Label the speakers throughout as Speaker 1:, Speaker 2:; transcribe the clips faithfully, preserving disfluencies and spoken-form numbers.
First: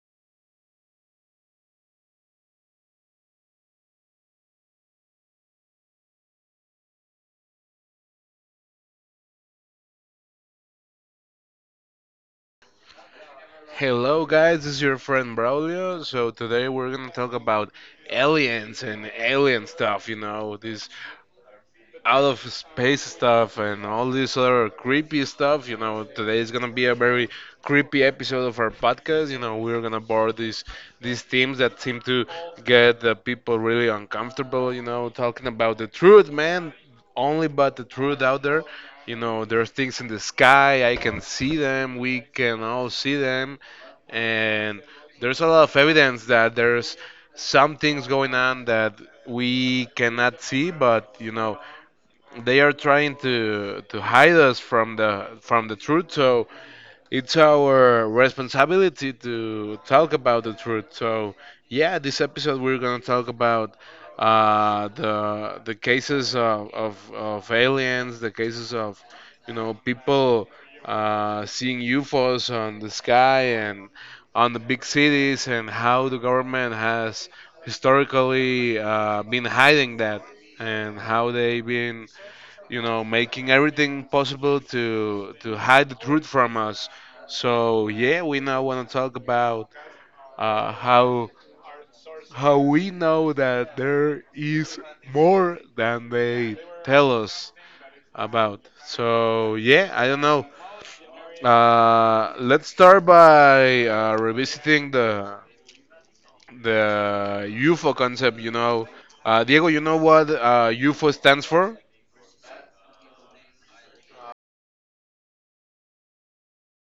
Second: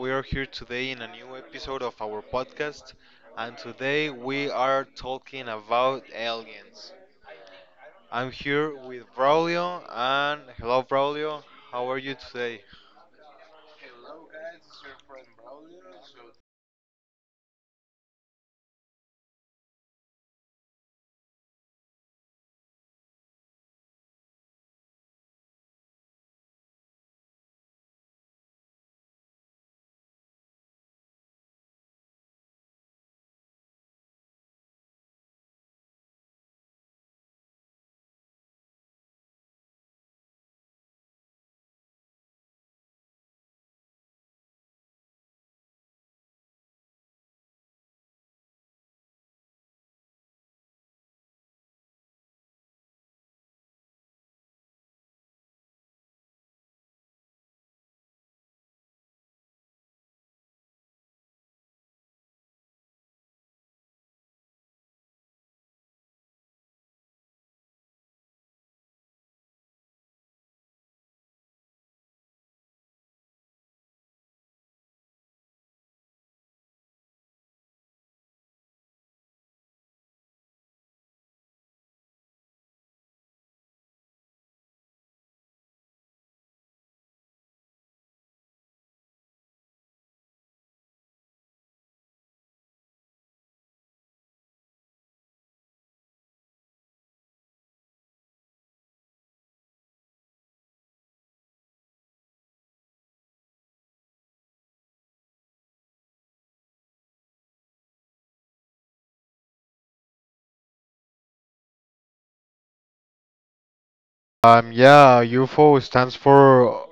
Speaker 1: We are here today in a new episode of our podcast, and today we are talking about aliens. I'm here with Braulio, and hello, Braulio. How are you today?
Speaker 2: Hello, guys, this is your friend Braulio. So, today we're gonna talk about aliens and alien stuff, you know, this out of space stuff and all this other creepy stuff. You know, today is gonna be a very creepy episode of our podcast. You know, we're gonna borrow these these themes that seem to get the people really uncomfortable. You know, talking about the truth, man. Only but the truth out there. You know, there's things in the sky. I can see them. We can all see them, and there's a lot of evidence that there's some things going on that we cannot see, but you know, they are trying to to hide us from the from the truth, so it's our responsibility to talk about the truth. So yeah, this episode we're going to talk about uh the the cases of, of of aliens, the cases of, you know, people uh seeing U F Os on the sky and on the big cities, and how the government has historically uh, been hiding that, and how they've been, you know, making everything possible to to hide the truth from us. So yeah, we now want to talk about uh, how how we know that there is more than they tell us about. So yeah, I don't know. Uh, let's start by uh, revisiting the the U F O concept. You know, uh, Diego, you know what uh, U F O stands for?
Speaker 1: Um, yeah, U F O stands for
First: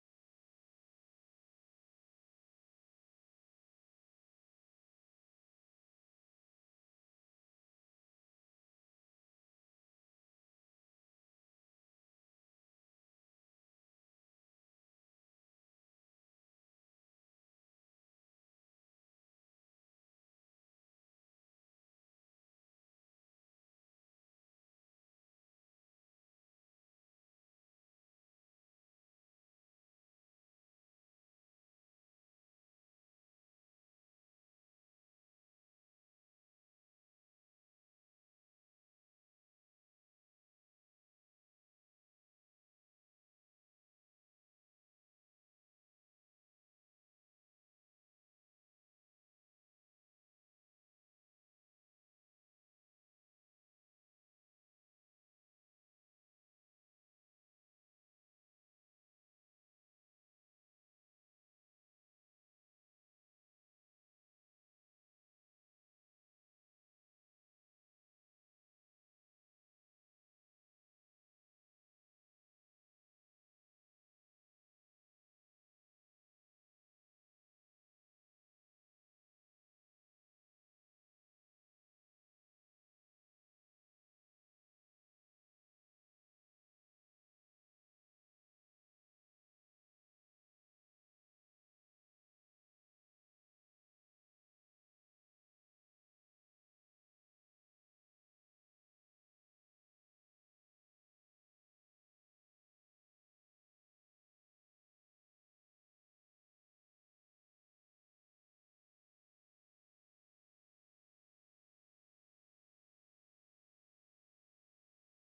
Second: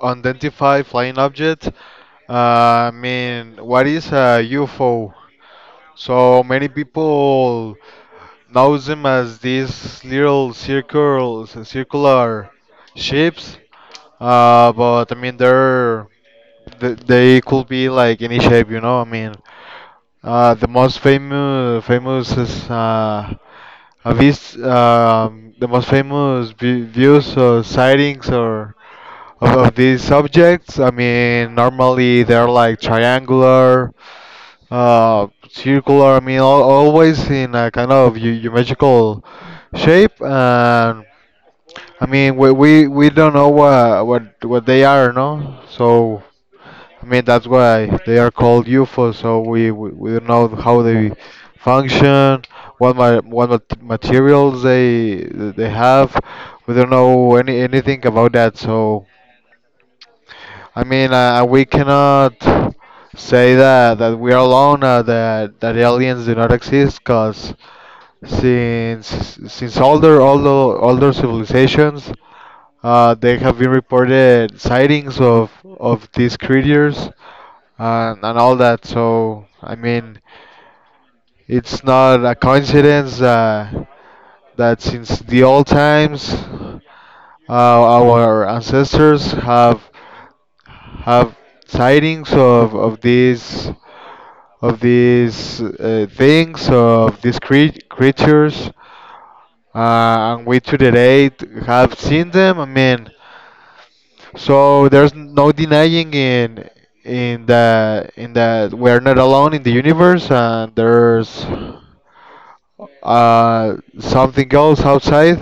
Speaker 1: Unidentified Flying Object. Uh, I mean, what is a U F O? So many people knows them as these little circles, circular shapes. Uh, but I mean, they're th- they could be like any shape, you know. I mean, uh, the most famous famous is uh, a vis- um, the most famous vi- views or sightings or of, of these objects. I mean, normally they're like triangular, uh, circular. I mean, al always in a kind of eu- geometrical shape. And. I mean, we, we, we don't know what, what what they are, no? So I mean, that's why they are called U F O, so we, we, we don't know how they function, what ma what mat materials they they have. We don't know any anything about that. So I mean, uh, we cannot say that that we are alone, uh, that that aliens do not exist, because since since older older older civilizations, uh, they have been reported sightings of of these creatures and, and all that. So, I mean, it's not a coincidence uh, that since the old times, uh, our ancestors have have sightings of, of these of these uh, things of these crea- creatures, uh, and we to the date have seen them. I mean, so there's no denying in in that in that we're not alone in the universe, and there's Uh, something else outside,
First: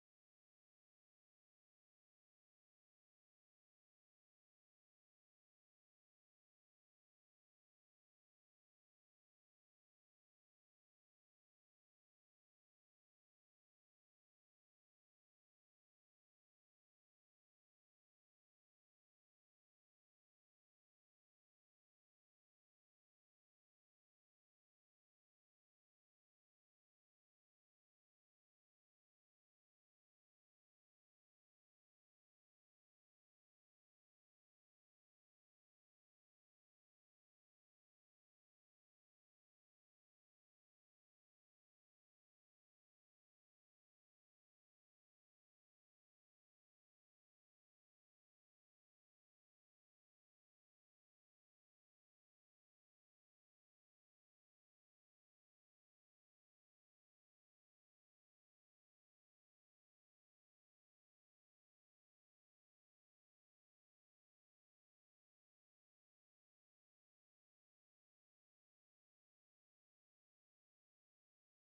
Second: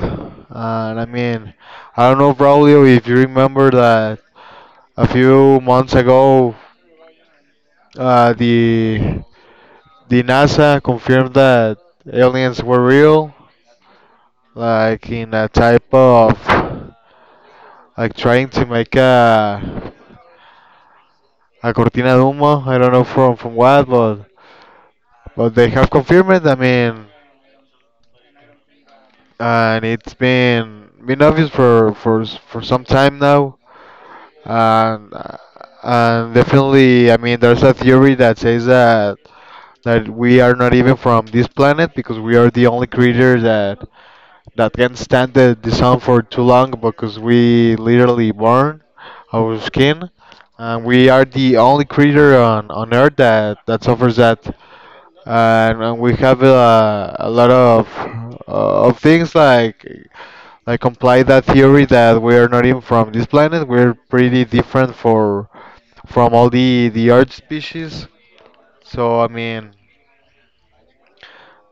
Speaker 1: and I mean, I don't know, Braulio, if you remember that a few months ago, uh, the the NASA confirmed that aliens were real, like in a type of like trying to make a a cortina de humo. I don't know from from what, but but they have confirmed it. I mean, and it's been been obvious for for s- for some time now. And, uh, and definitely, I mean, there's a theory that says that that we are not even from this planet because we are the only creature that that can stand the, the sun for too long because we literally burn our skin, and we are the only creature on, on Earth that that suffers that, and, and we have a, a lot of uh, of things like like comply that theory that we are not even from this planet. We're pretty different for from all the the art species. So I mean,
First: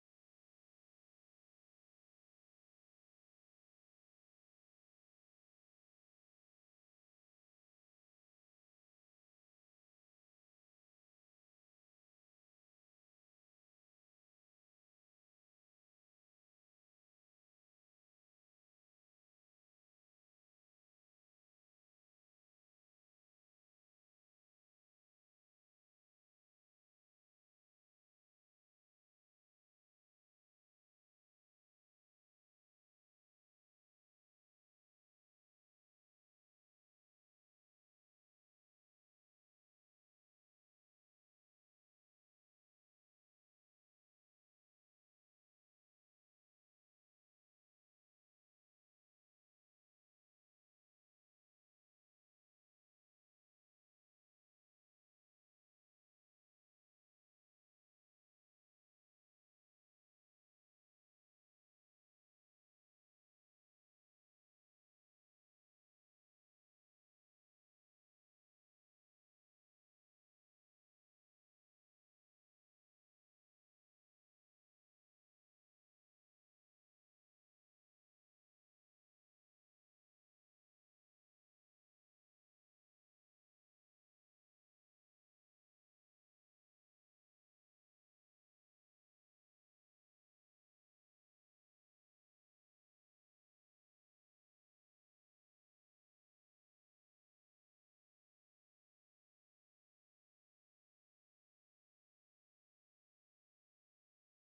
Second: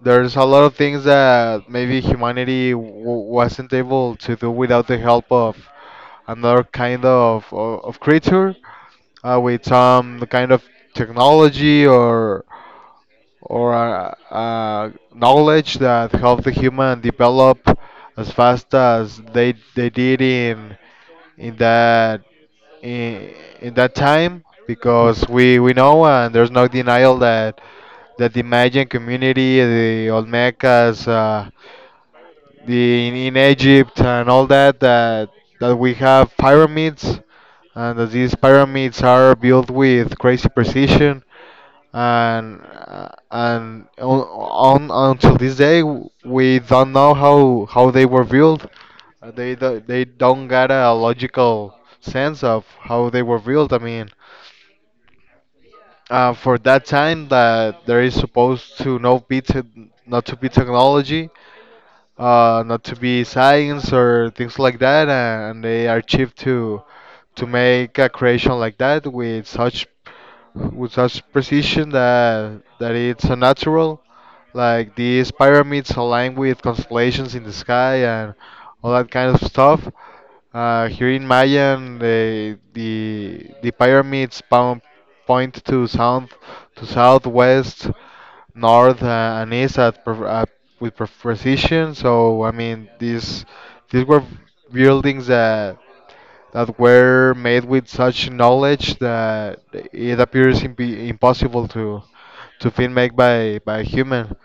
Speaker 1: there's a lot of things that maybe humanity w- wasn't able to do without the help of another kind of of, of creature, uh, with some kind of technology or or uh, uh, knowledge that helped the human develop as fast as they they did in in that in, in that time because we we know and there's no denial that that the Mayan community, the Olmecas, uh, the in, in Egypt and all that that that we have pyramids and that these pyramids are built with crazy precision and uh, and on, on until this day w- we don't know how how they were built. Uh, They do- they don't got a logical sense of how they were built. I mean, uh, for that time that there is supposed to no be te- not to be technology, uh, not to be science or things like that, and they are cheap to to make a creation like that with such with such precision that that it's a natural. Like these pyramids align with constellations in the sky and all that kind of stuff. Uh, here in Mayan, the the the pyramids pound, point to south, to southwest, north, uh, and east at, pre- at with pre- precision. So I mean, these these were buildings that that were made with such knowledge that it appears imp- impossible to to be made by by a human.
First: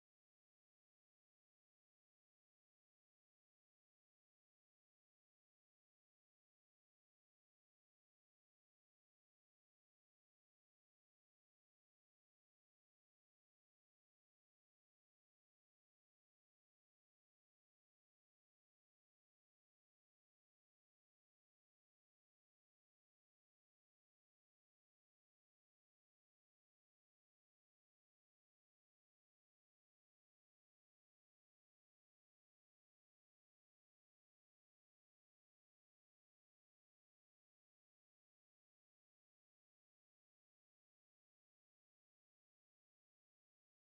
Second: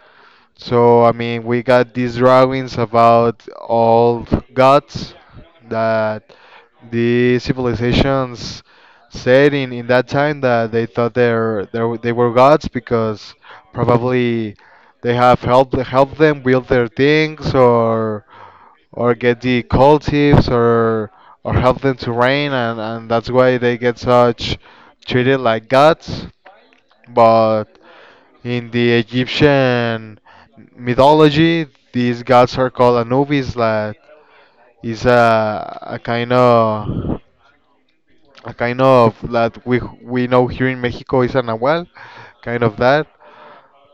Speaker 1: So I mean, we got these drawings about old gods that the civilizations said in, in that time that they thought they're, they're they were gods because probably they have helped helped them build their things or or get the cold tips or or help them to reign and, and that's why they get such treated like gods but in the Egyptian mythology these gods are called Anubis. That is a, a kind of a kind of that we we know here in Mexico is an nahual kind of that,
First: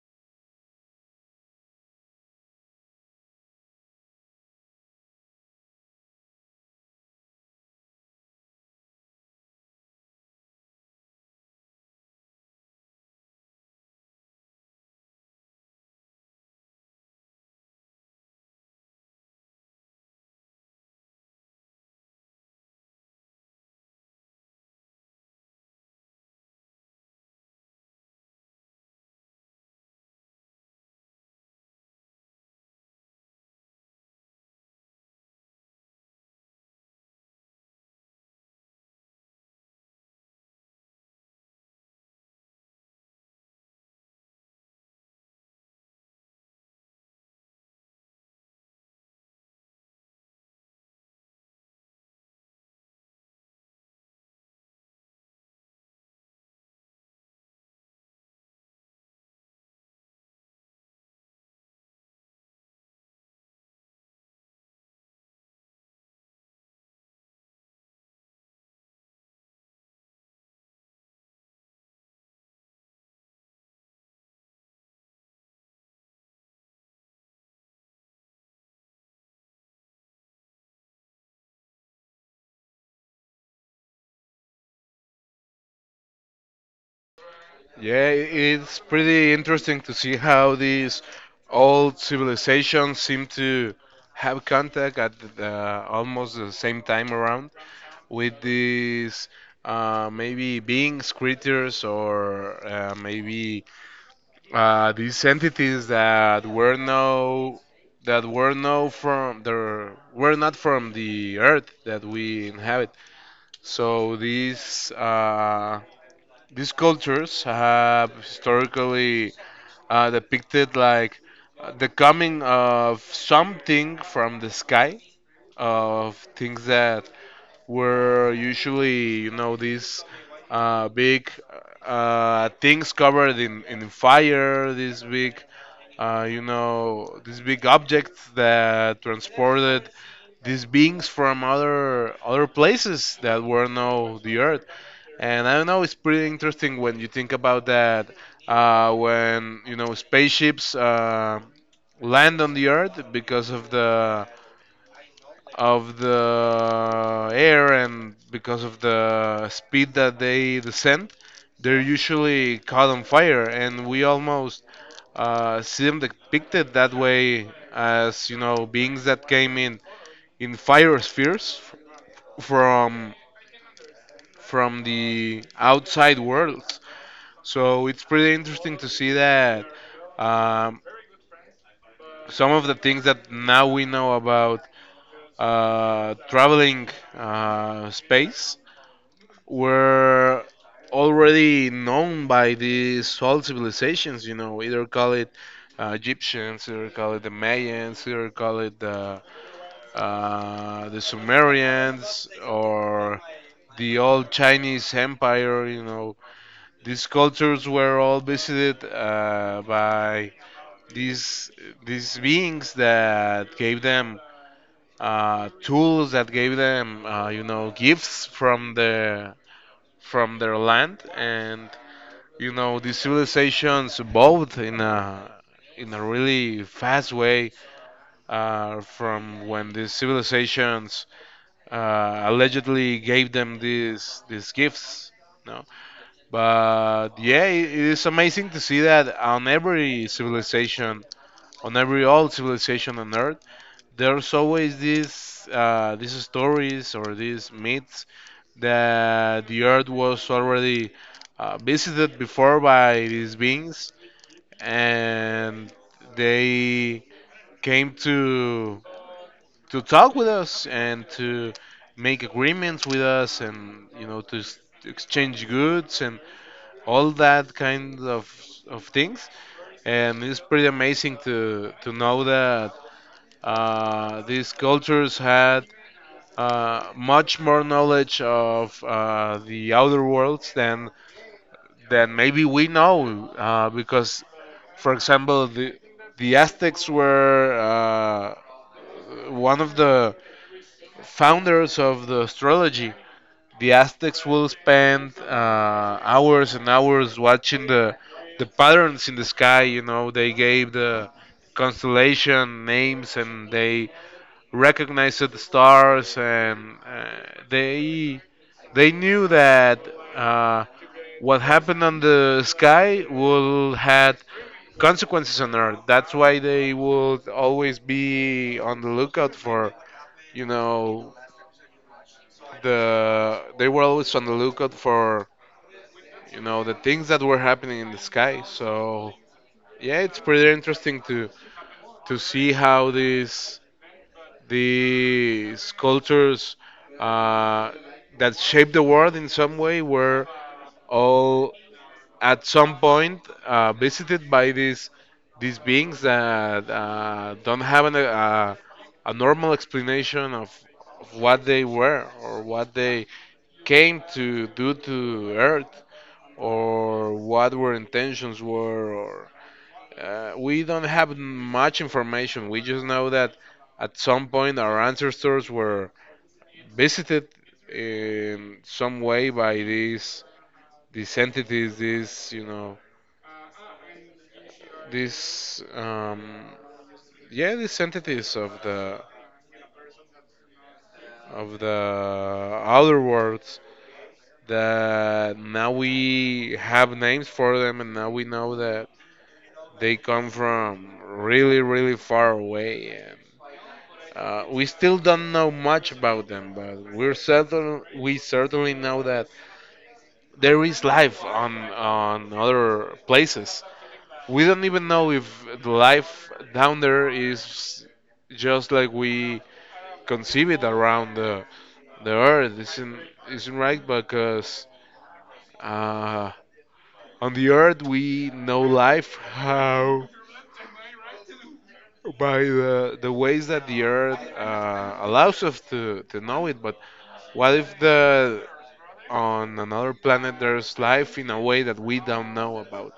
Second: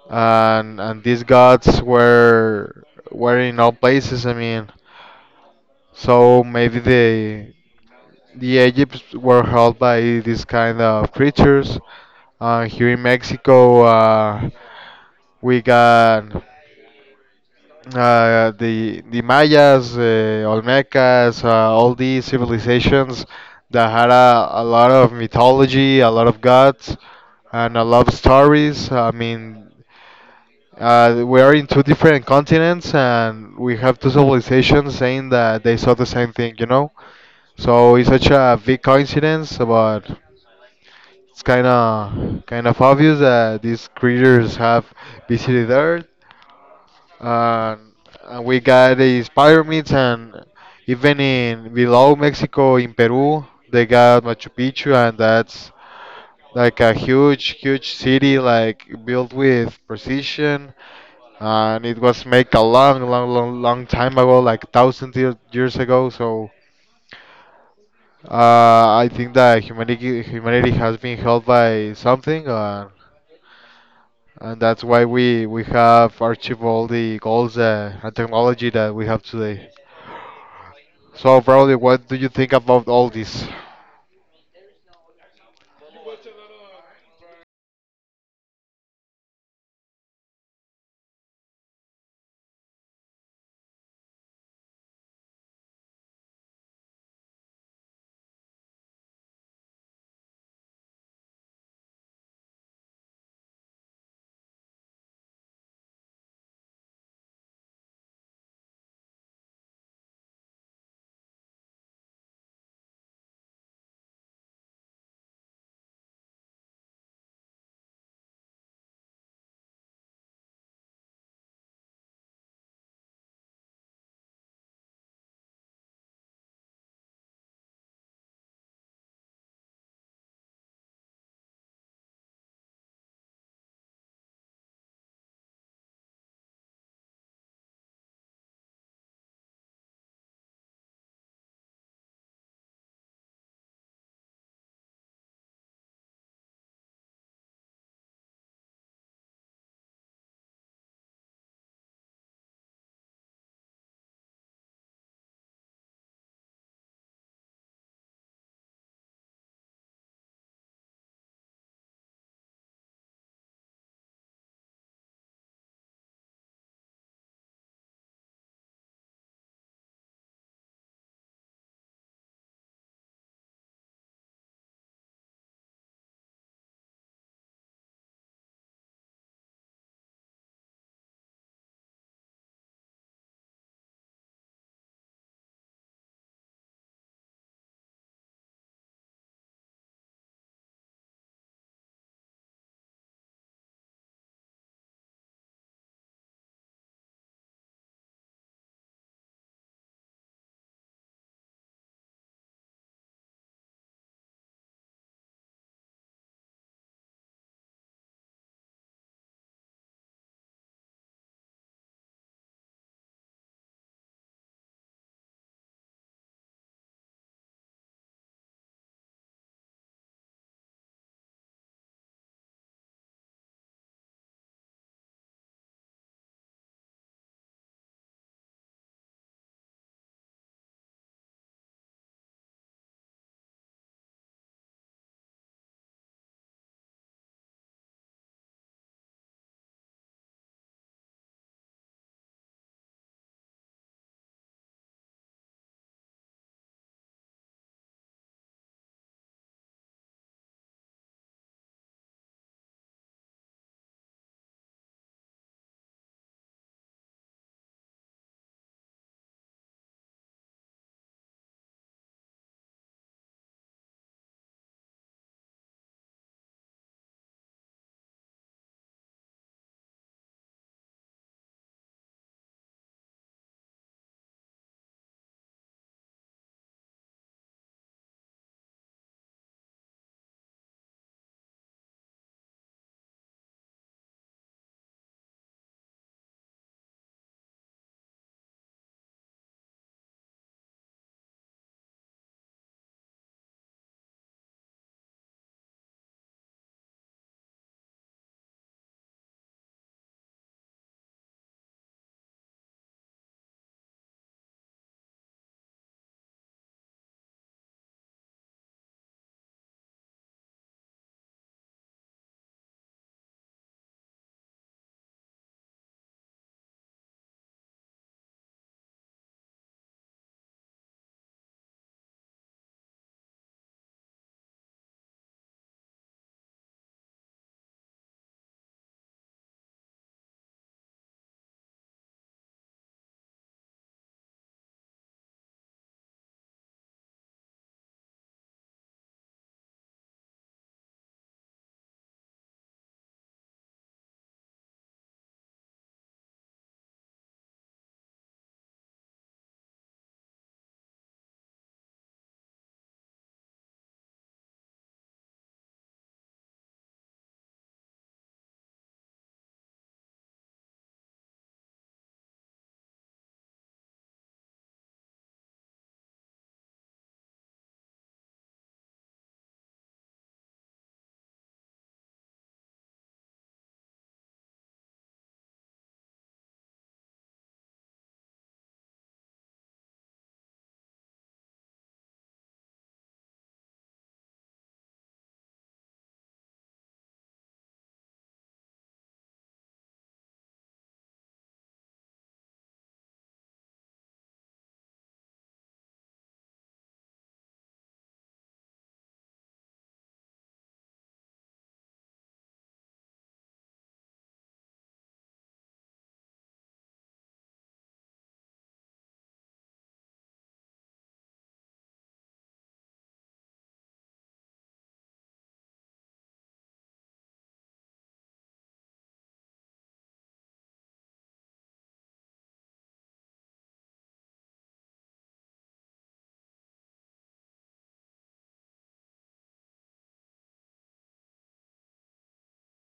Speaker 1: and and these gods were were in all places. I mean, so maybe the the Egypts were held by these kind of creatures. Uh, here in Mexico, uh, we got uh, the the Mayas, uh, Olmecas, uh, all these civilizations that had a, a lot of mythology, a lot of gods, and a lot of stories. I mean, uh, we are in two different continents, and we have two civilizations saying that they saw the same thing, you know? So it's such a big coincidence, but it's kind of kind of obvious that these creatures have visited Earth, and, and we got these pyramids, and even in below Mexico, in Peru, they got Machu Picchu, and that's like a huge, huge city, like built with precision, and it was made a long, long, long, long time ago, like thousand years ago. So Uh, I think that humanity humanity has been helped by something, uh, and that's why we we have achieved all the goals uh, and technology that we have today. So, probably, what do you think about all this?
Speaker 2: Yeah, it's pretty interesting to see how these old civilizations seem to have contact at uh, almost the same time around with these uh, maybe beings, creatures, or uh, maybe uh, these entities that were no that were no from there were not from the earth that we inhabit. So these uh, these cultures have historically uh, depicted like uh, the coming of something from the sky, of things that were usually, you know, these uh, big uh, things covered in, in fire, these big, uh, you know, these big objects that transported these beings from other other places that were not the Earth. And I don't know, it's pretty interesting when you think about that. Uh, when you know spaceships uh, land on the Earth, because of the of the air and because of the speed that they descend, they're usually caught on fire, and we almost uh, see them depicted that way as, you know, beings that came in in fire spheres f- from from the outside worlds. So it's pretty interesting to see that um, some of the things that now we know about uh, traveling uh, space were already known by these old civilizations, you know, either call it uh, Egyptians, either call it the Mayans, either call it the, uh, the Sumerians or the old Chinese Empire, you know. These cultures were all visited uh, by these these beings that gave them uh, tools, that gave them, uh, you know, gifts from the from their land, and you know, these civilizations evolved in a in a really fast way uh, from when these civilizations uh, allegedly gave them these these gifts. No, but yeah, it, it is amazing to see that on every civilization, on every old civilization on Earth, there's always these uh, these stories or these myths that the Earth was already uh, visited before by these beings, and they came to to talk with us and to make agreements with us, and you know, to s- exchange goods and all that kind of of things. And it's pretty amazing to to know that uh, these cultures had uh, much more knowledge of uh, the outer worlds than then maybe we know, uh, because, for example, the the Aztecs were, uh, one of the founders of the astrology. The Aztecs will spend uh, hours and hours watching the the patterns in the sky. You know, they gave the constellation names and they recognized the stars, and uh, they they knew that uh, what happened on the sky will had consequences on Earth. That's why they would always be on the lookout for, you know, the they were always on the lookout for, you know, the things that were happening in the sky. So yeah, it's pretty interesting to to see how these these cultures uh, that shaped the world in some way were all at some point uh, visited by these these beings that uh, don't have an, uh, a normal explanation of, of what they were or what they came to do to Earth, or what their intentions were, or uh, we don't have much information. We just know that at some point our ancestors were visited in some way by these these entities, these, you know, these um, yeah, these entities of the of the outer worlds, that now we have names for them, and now we know that they come from really, really far away. And uh, we still don't know much about them, but we're certain we certainly know that there is life on on other places. We don't even know if the life down there is just like we conceive it around the the earth, isn't isn't right, because uh, on the earth we know life how, by the the ways that the earth uh, allows us to to know it. But what if the on another planet there's life in a way that we don't know about?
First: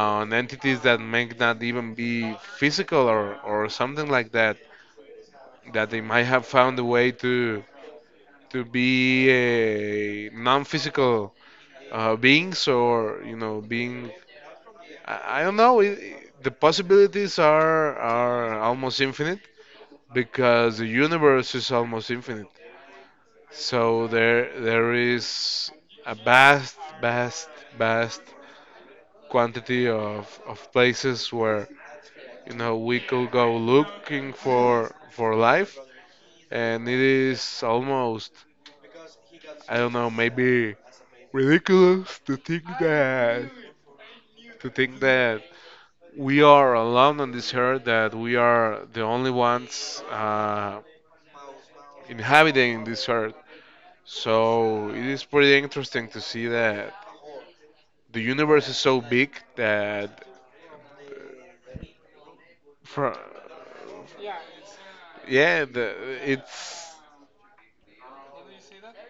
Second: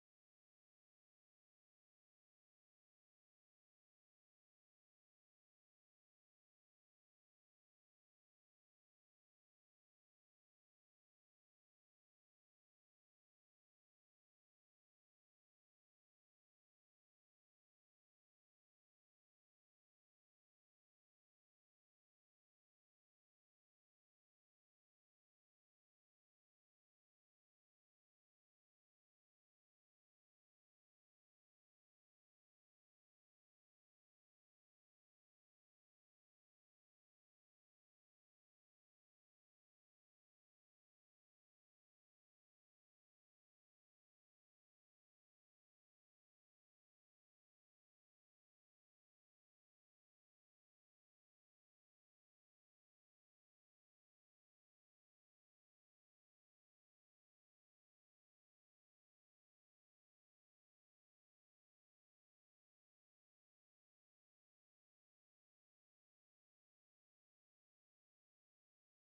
Speaker 2: Uh, on entities that may not even be physical, or or something like that, that they might have found a way to to be a non-physical uh, beings, or you know, being. I, I don't know, it, it- the possibilities are are almost infinite, because the universe is almost infinite. So there there is a vast vast vast quantity of, of places where, you know, we could go looking for for life. And it is almost, I don't know, maybe ridiculous to think that to think that we are alone on this earth, that we are the only ones uh, inhabiting this earth. So it is pretty interesting to see that the universe is so big that for, yeah the, it's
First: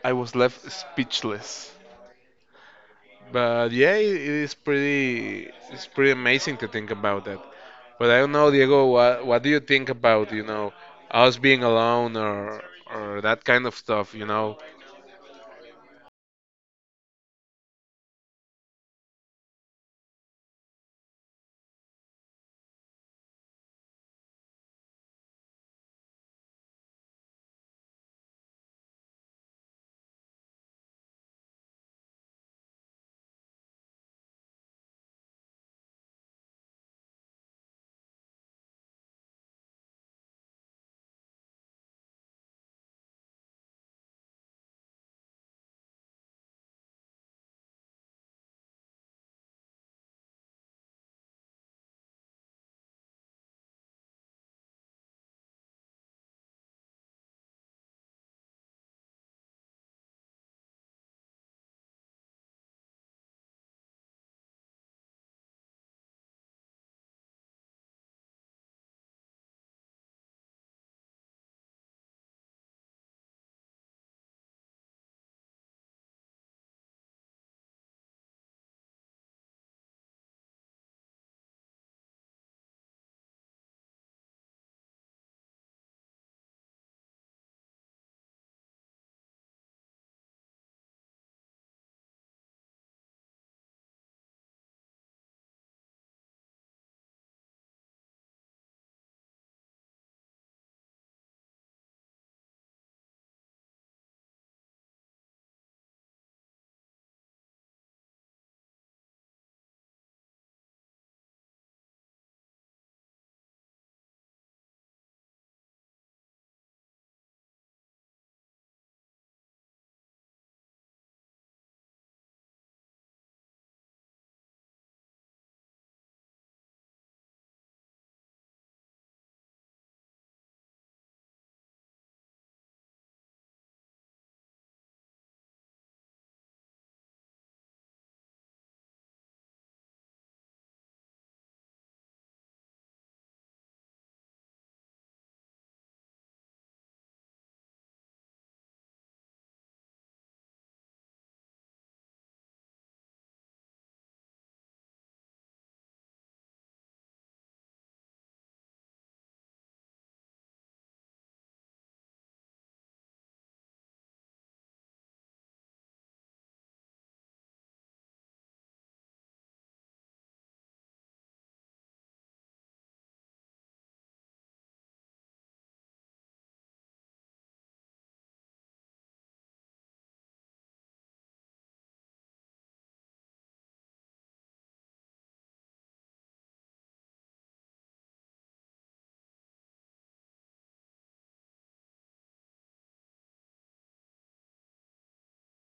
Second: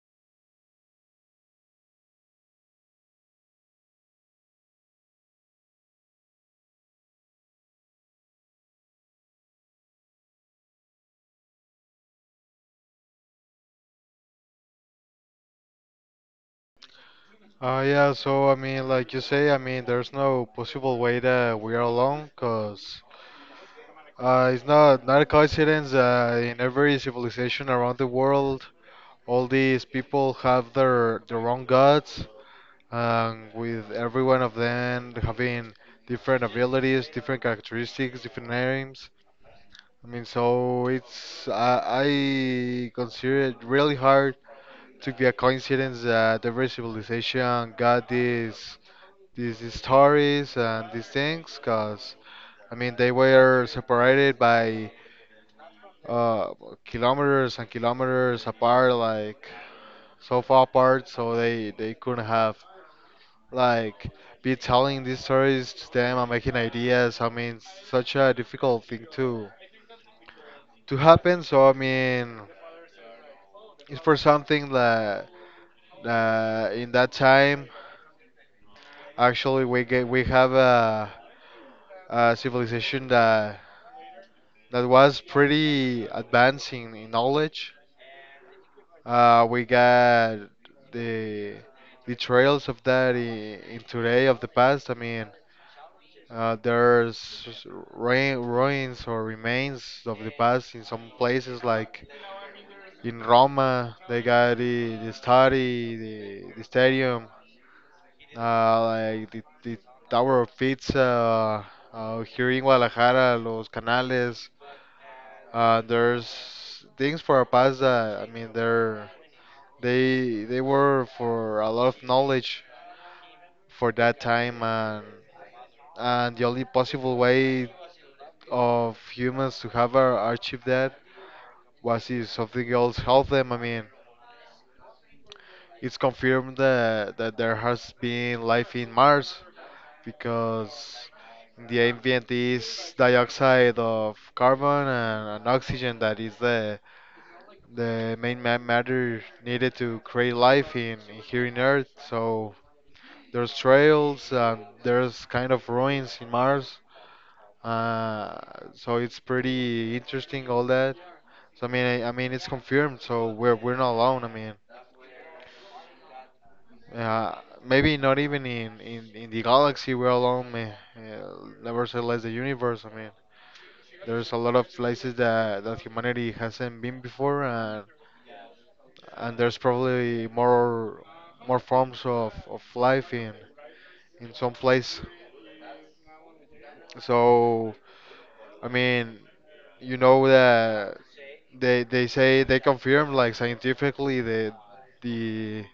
Speaker 2: I was left speechless. But yeah, it, it is pretty, it's pretty amazing to think about that. But I don't know, Diego, what, what do you think about, you know, us being alone or or that kind of stuff, you know?
Speaker 1: Uh, yeah, so I mean, like you say, I mean, there's no possible way that we are alone, cause uh, it's not not a coincidence. Uh, in every civilization around the world, all these people have their their own gods, and with every one of them having different abilities, different characteristics, different names. I mean, so it's I I consider it really hard to be a coincidence that every civilization got these these, these stories and these things, because I mean they were separated by uh, kilometers and kilometers apart, like so far apart, so they they couldn't have like be telling these stories to them and making ideas. I mean, such a difficult thing to to happen. So I mean, it's for something that uh, in that time actually we get we have a, a civilization that that was pretty advancing in knowledge. Uh, we got the the trails of that in, in today of the past. I mean, Uh, there's ruin, ruins or remains of the past in some places, like in Roma, they got the, the study, the, the stadium, uh, like the, the Tower of Pizza, uh, uh, here in Guadalajara, Los Canales. Uh, there's things for our past that, I mean, they're, they, they were for a lot of knowledge for that time, and, and the only possible way of humans to have our achieve that was it something else help them? I mean, it's confirmed that that there has been life in Mars because in the ambient is dioxide of carbon and, and oxygen that is the the main ma- matter needed to create life in here in Earth. So there's trails and there's kind of ruins in Mars. Uh, so it's pretty interesting all that. So I mean, I, I mean, it's confirmed. So we're we're not alone. I mean, uh, maybe not even in, in, in the galaxy we're alone, man. Uh, never say less the universe. I mean, there's a lot of places that that humanity hasn't been before, and and there's probably more more forms of, of life in in some place. So, I mean, you know that they they say they confirm like scientifically the the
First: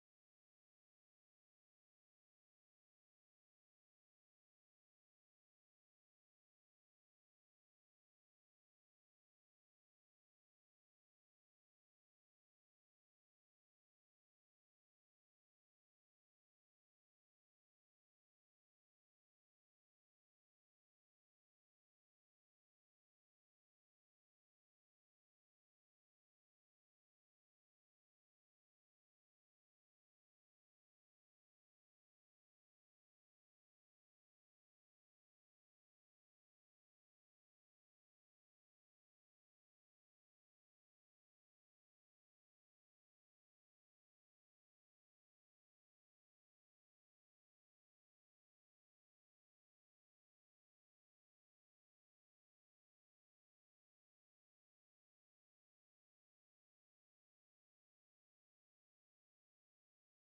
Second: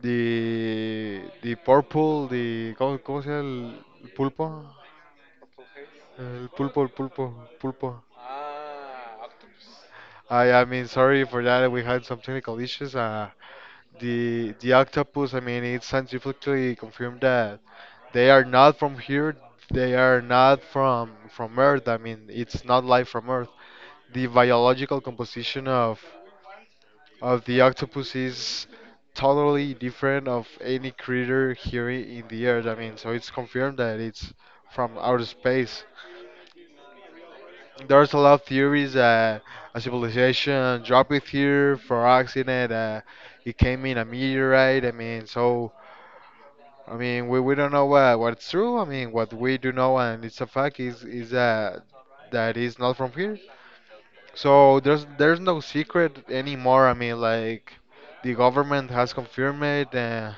Speaker 1: The, the purple, the... ¿Cómo, cómo se llama el el pulpo? El pulpo, el pulpo, pulpo. I, I mean, sorry for that. We had some technical issues. Uh, the the octopus. I mean, it's scientifically confirmed that they are not from here. They are not from from Earth. I mean, it's not life from Earth. The biological composition of Uh, the octopus is totally different of any creature here in the Earth. I mean, so it's confirmed that it's from outer space. There's a lot of theories that a civilization dropped it here for accident. Uh, it came in a meteorite. I mean, so I mean, we, we don't know what what's true. I mean, what we do know and it's a fact is is that that is not from here. So there's there's no secret anymore. I mean, like the government has confirmed it, uh,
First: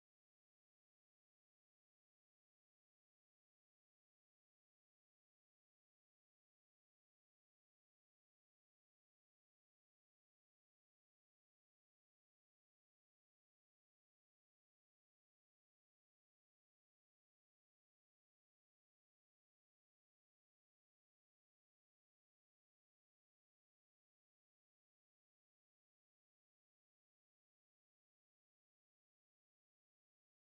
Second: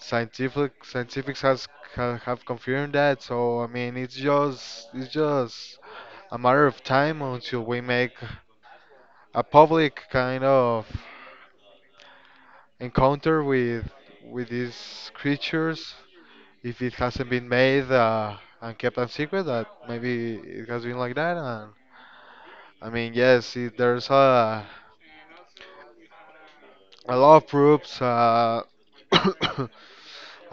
Speaker 1: scientific scientifics has ha, have confirmed that. So I mean, it's just it's just a matter of time until we make a public kind of encounter with with these creatures. If it hasn't been made uh, and kept a secret, that maybe it has been like that. And I mean, yes, it, there's a I love proofs. Uh, I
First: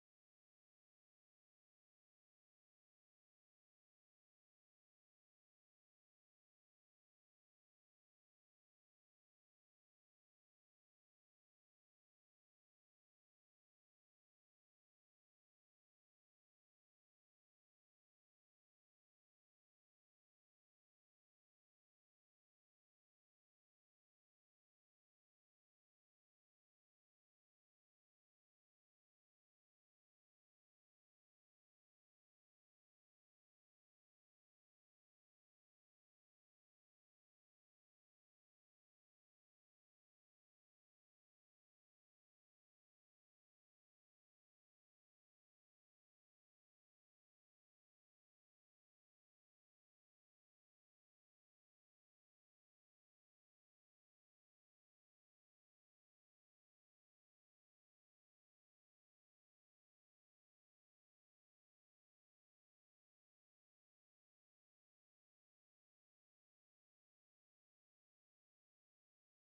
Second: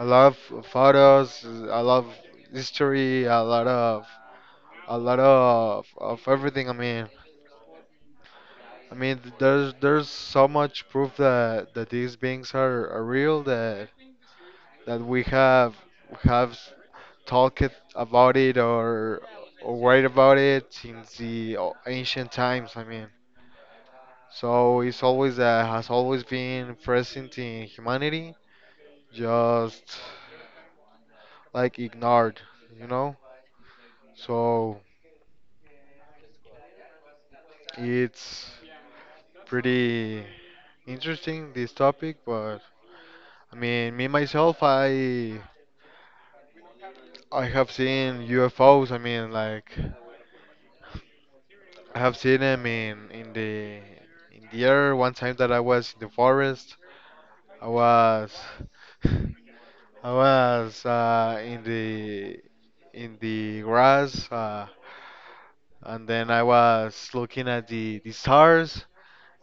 Speaker 1: love photos. I love history. A lot of a lot of of everything. I mean, I mean, there's there's so much proof that that these beings are, are real. That that we have have talked about it or or write about it since the ancient times. I mean, so it's always uh, has always been present in humanity. Just. Like ignored, you know? So it's pretty interesting this topic, but I mean, me myself, I I have seen U F Os. I mean, like I have seen them in in the in the air. One time that I was in the forest, I was I was uh, in the in the grass, uh, and then I was looking at the the stars.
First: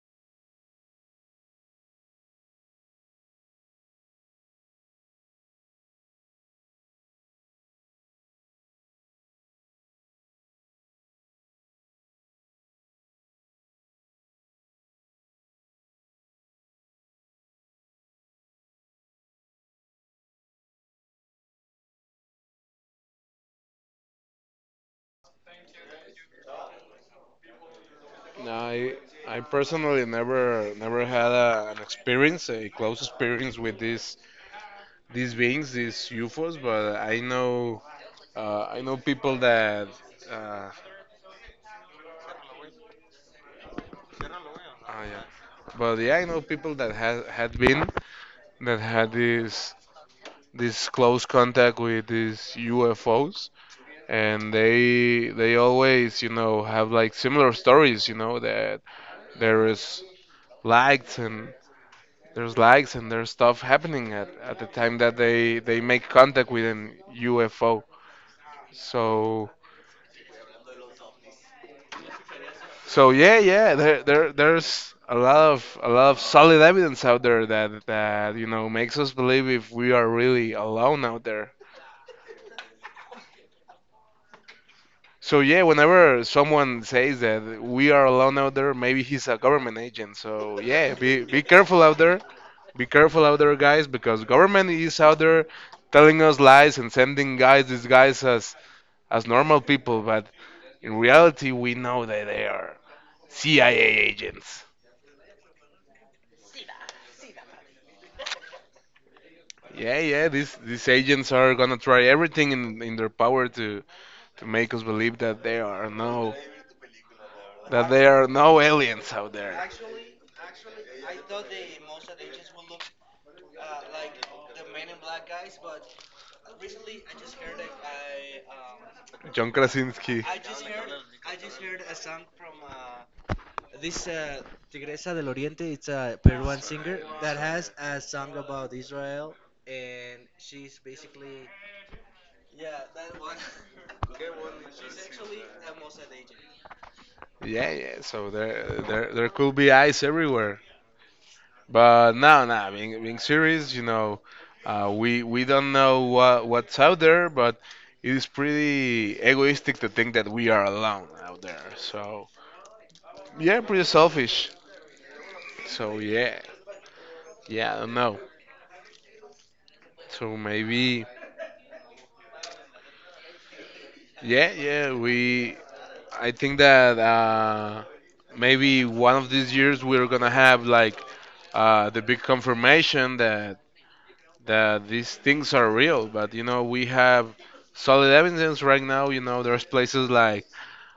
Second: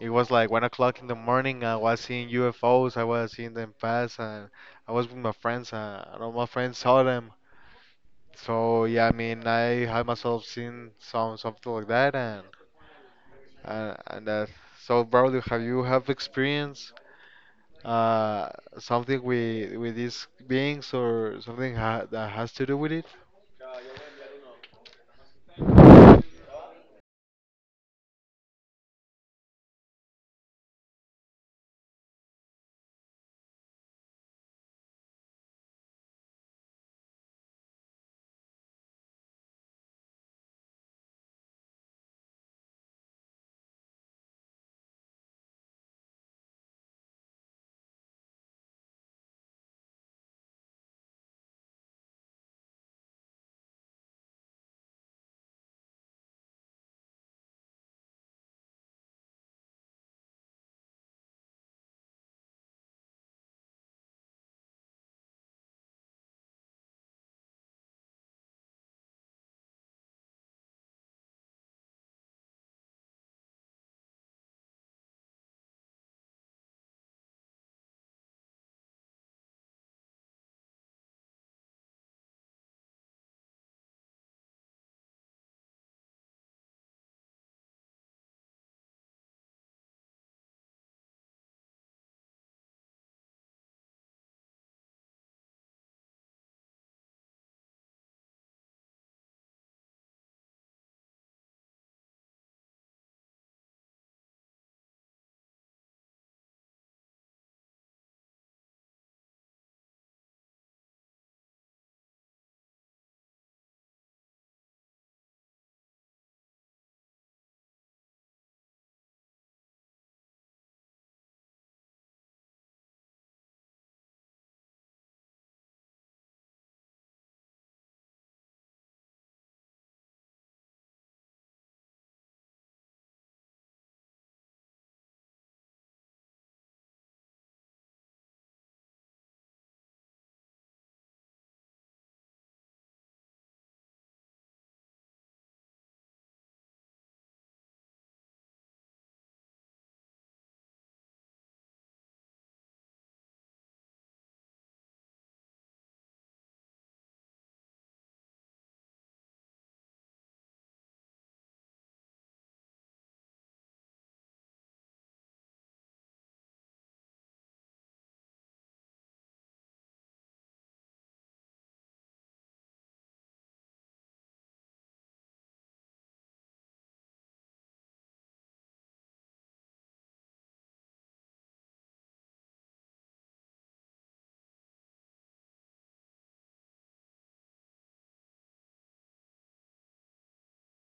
Speaker 1: It was like one o'clock in the morning. I was seeing U F Os. I was seeing them pass, and I was with my friends, and all my friends saw them. So yeah, I mean, I have myself seen some something like that, and uh, and that. So, bro, have you have experience uh something with with these beings or something ha that has to do with it?
Speaker 2: No, I I personally never never had a, an experience, a close experience with these these beings, these U F Os. But I know uh, I know people that uh, oh, yeah. But yeah, I know people that had had been that had this this close contact with these U F Os, and they they always, you know, have like similar stories, you know, that there is lights and there's likes and there's stuff happening at, at the time that they they make contact with an U F O. So so yeah yeah there there there's a lot of a lot of solid evidence out there that that, you know, makes us believe if we are really alone out there. So yeah, whenever someone says that we are alone out there, maybe he's a government agent. So yeah, be be careful out there. Be careful out there, guys, because government is out there telling us lies and sending guys disguised as as normal people, but in reality, we know that they are C I A agents. Yeah, yeah, these these agents are gonna try everything in, in their power to to make us believe that there are no that there are no aliens out there. John Krasinski. Yeah, yeah. So there, there, there could be eyes everywhere. But no, no, being being serious, you know, uh, we we don't know what what's out there, but it is pretty egoistic to think that we are alone out there. So yeah, pretty selfish. So yeah, yeah, I don't know. So maybe yeah, yeah, we. I think that uh, maybe one of these years we're gonna have like uh, the big confirmation that that these things are real. But you know, we have solid evidence right now. You know, there's places like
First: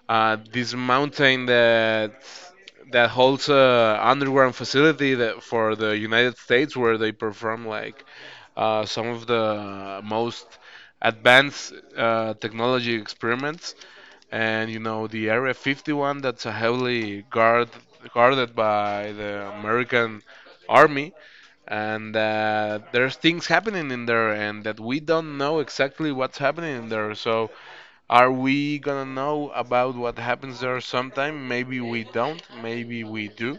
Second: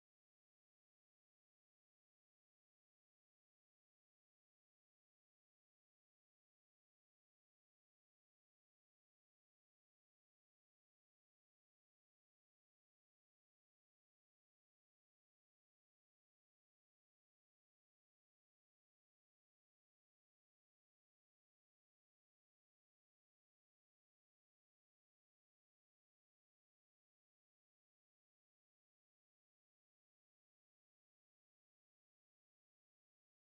Speaker 2: uh, this mountain that that holds a underground facility that for the United States, where they perform like uh, some of the most advanced uh, technology experiments. And you know, the area fifty-one, that's a heavily guard guarded by the American army. And uh, there's things happening in there, and that we don't know exactly what's happening in there. So are we gonna know about what happens there sometime? Maybe we don't, maybe we do.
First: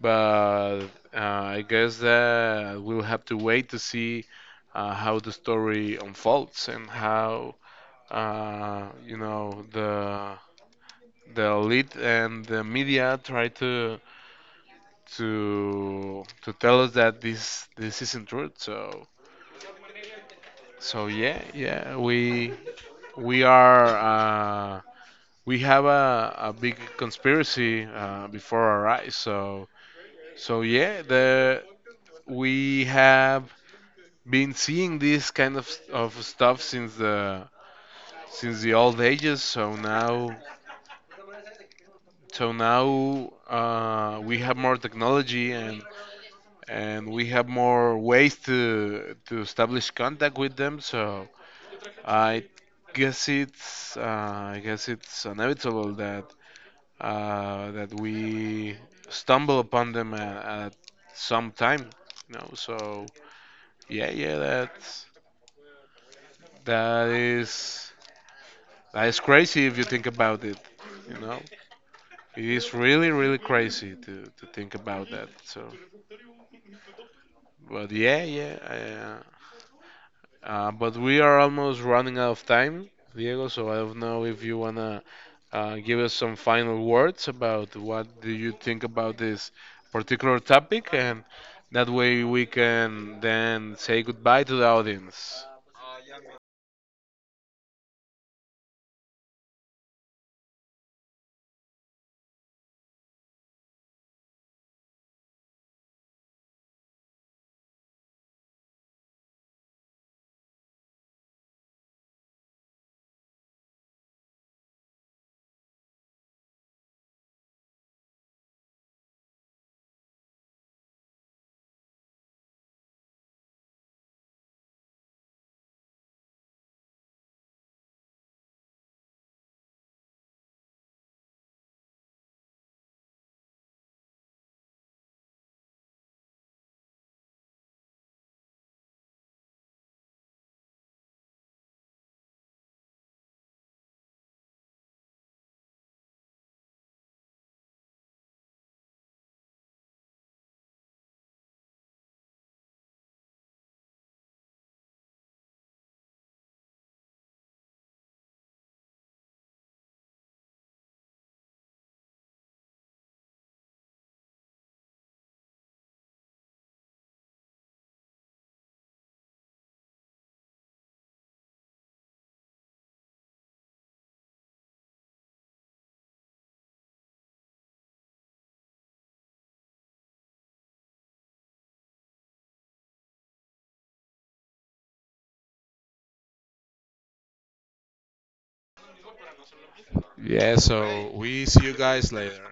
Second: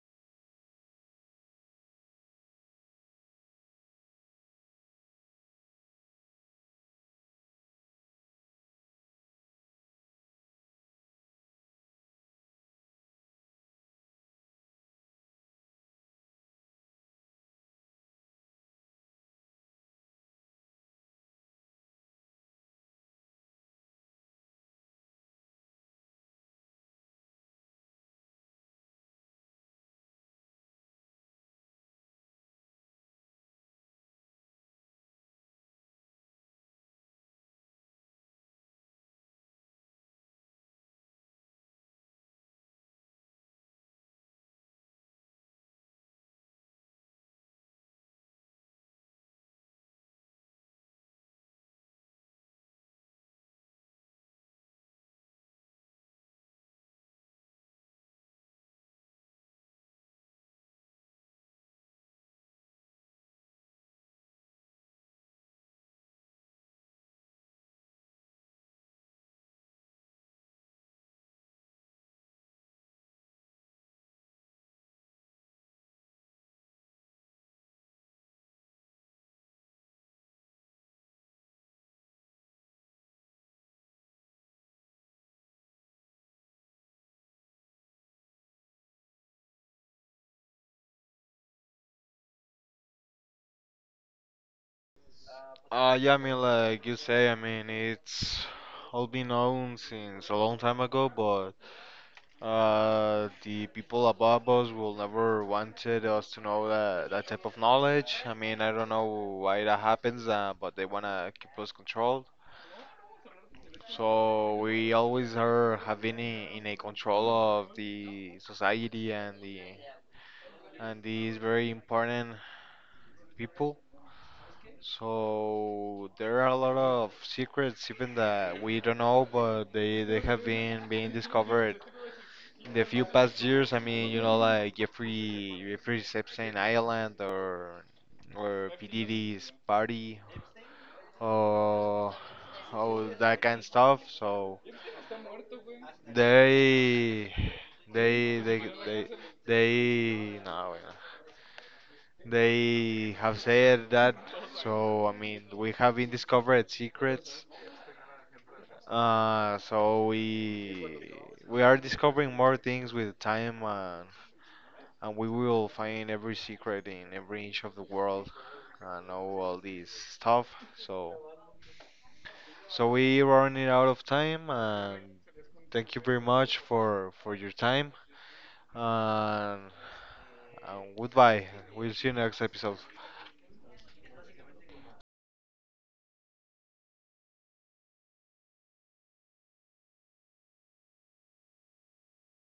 Speaker 2: But uh, I guess that we'll have to wait to see uh, how the story unfolds, and how, uh, you know, the the elite and the media try to to to tell us that this this isn't true. So so yeah, yeah, we we are uh, we have a, a big conspiracy uh, before our eyes. So so yeah, the we have been seeing this kind of of stuff since the since the old ages. So now, so now uh, we have more technology, and and we have more ways to to establish contact with them. So I guess it's, uh, I guess it's inevitable that uh, that we stumble upon them at, at some time, you know. So yeah, yeah, that's that is that is crazy if you think about it, you know. It is really, really crazy to to think about that. So, but yeah, yeah, Uh, but we are almost running out of time, Diego, so I don't know if you wanna uh, give us some final words about what do you think about this particular topic, and that way we can then say goodbye to the audience.
Speaker 1: Uh, yeah, I mean, like you say, I mean, it's all been known since a long time ago, but. Uh, the people above us will never wanted us to know that, that type of knowledge. I mean, I don't know why that happens, uh, but they wanna keep us controlled. So we always are having in, in a control of the society and the and these very important people. So there are a lot of secrets even that we don't know, but they they have been being discovered in the few past years, I mean, you know, like Jeffrey, Jeffrey Epstein Island or or P. Diddy's Party or all that kind of stuff. So they they they they they no, wait, no. They have said that. So I mean, we have been discovered secrets. Uh, so we we are discovering more things with time. Uh, and we will find every secret in every inch of the world and all, this stuff. So, so we running out of time, and thank you very much for for your time. And, and goodbye. We'll see you next episode.
Speaker 2: Yeah, so we see you guys later.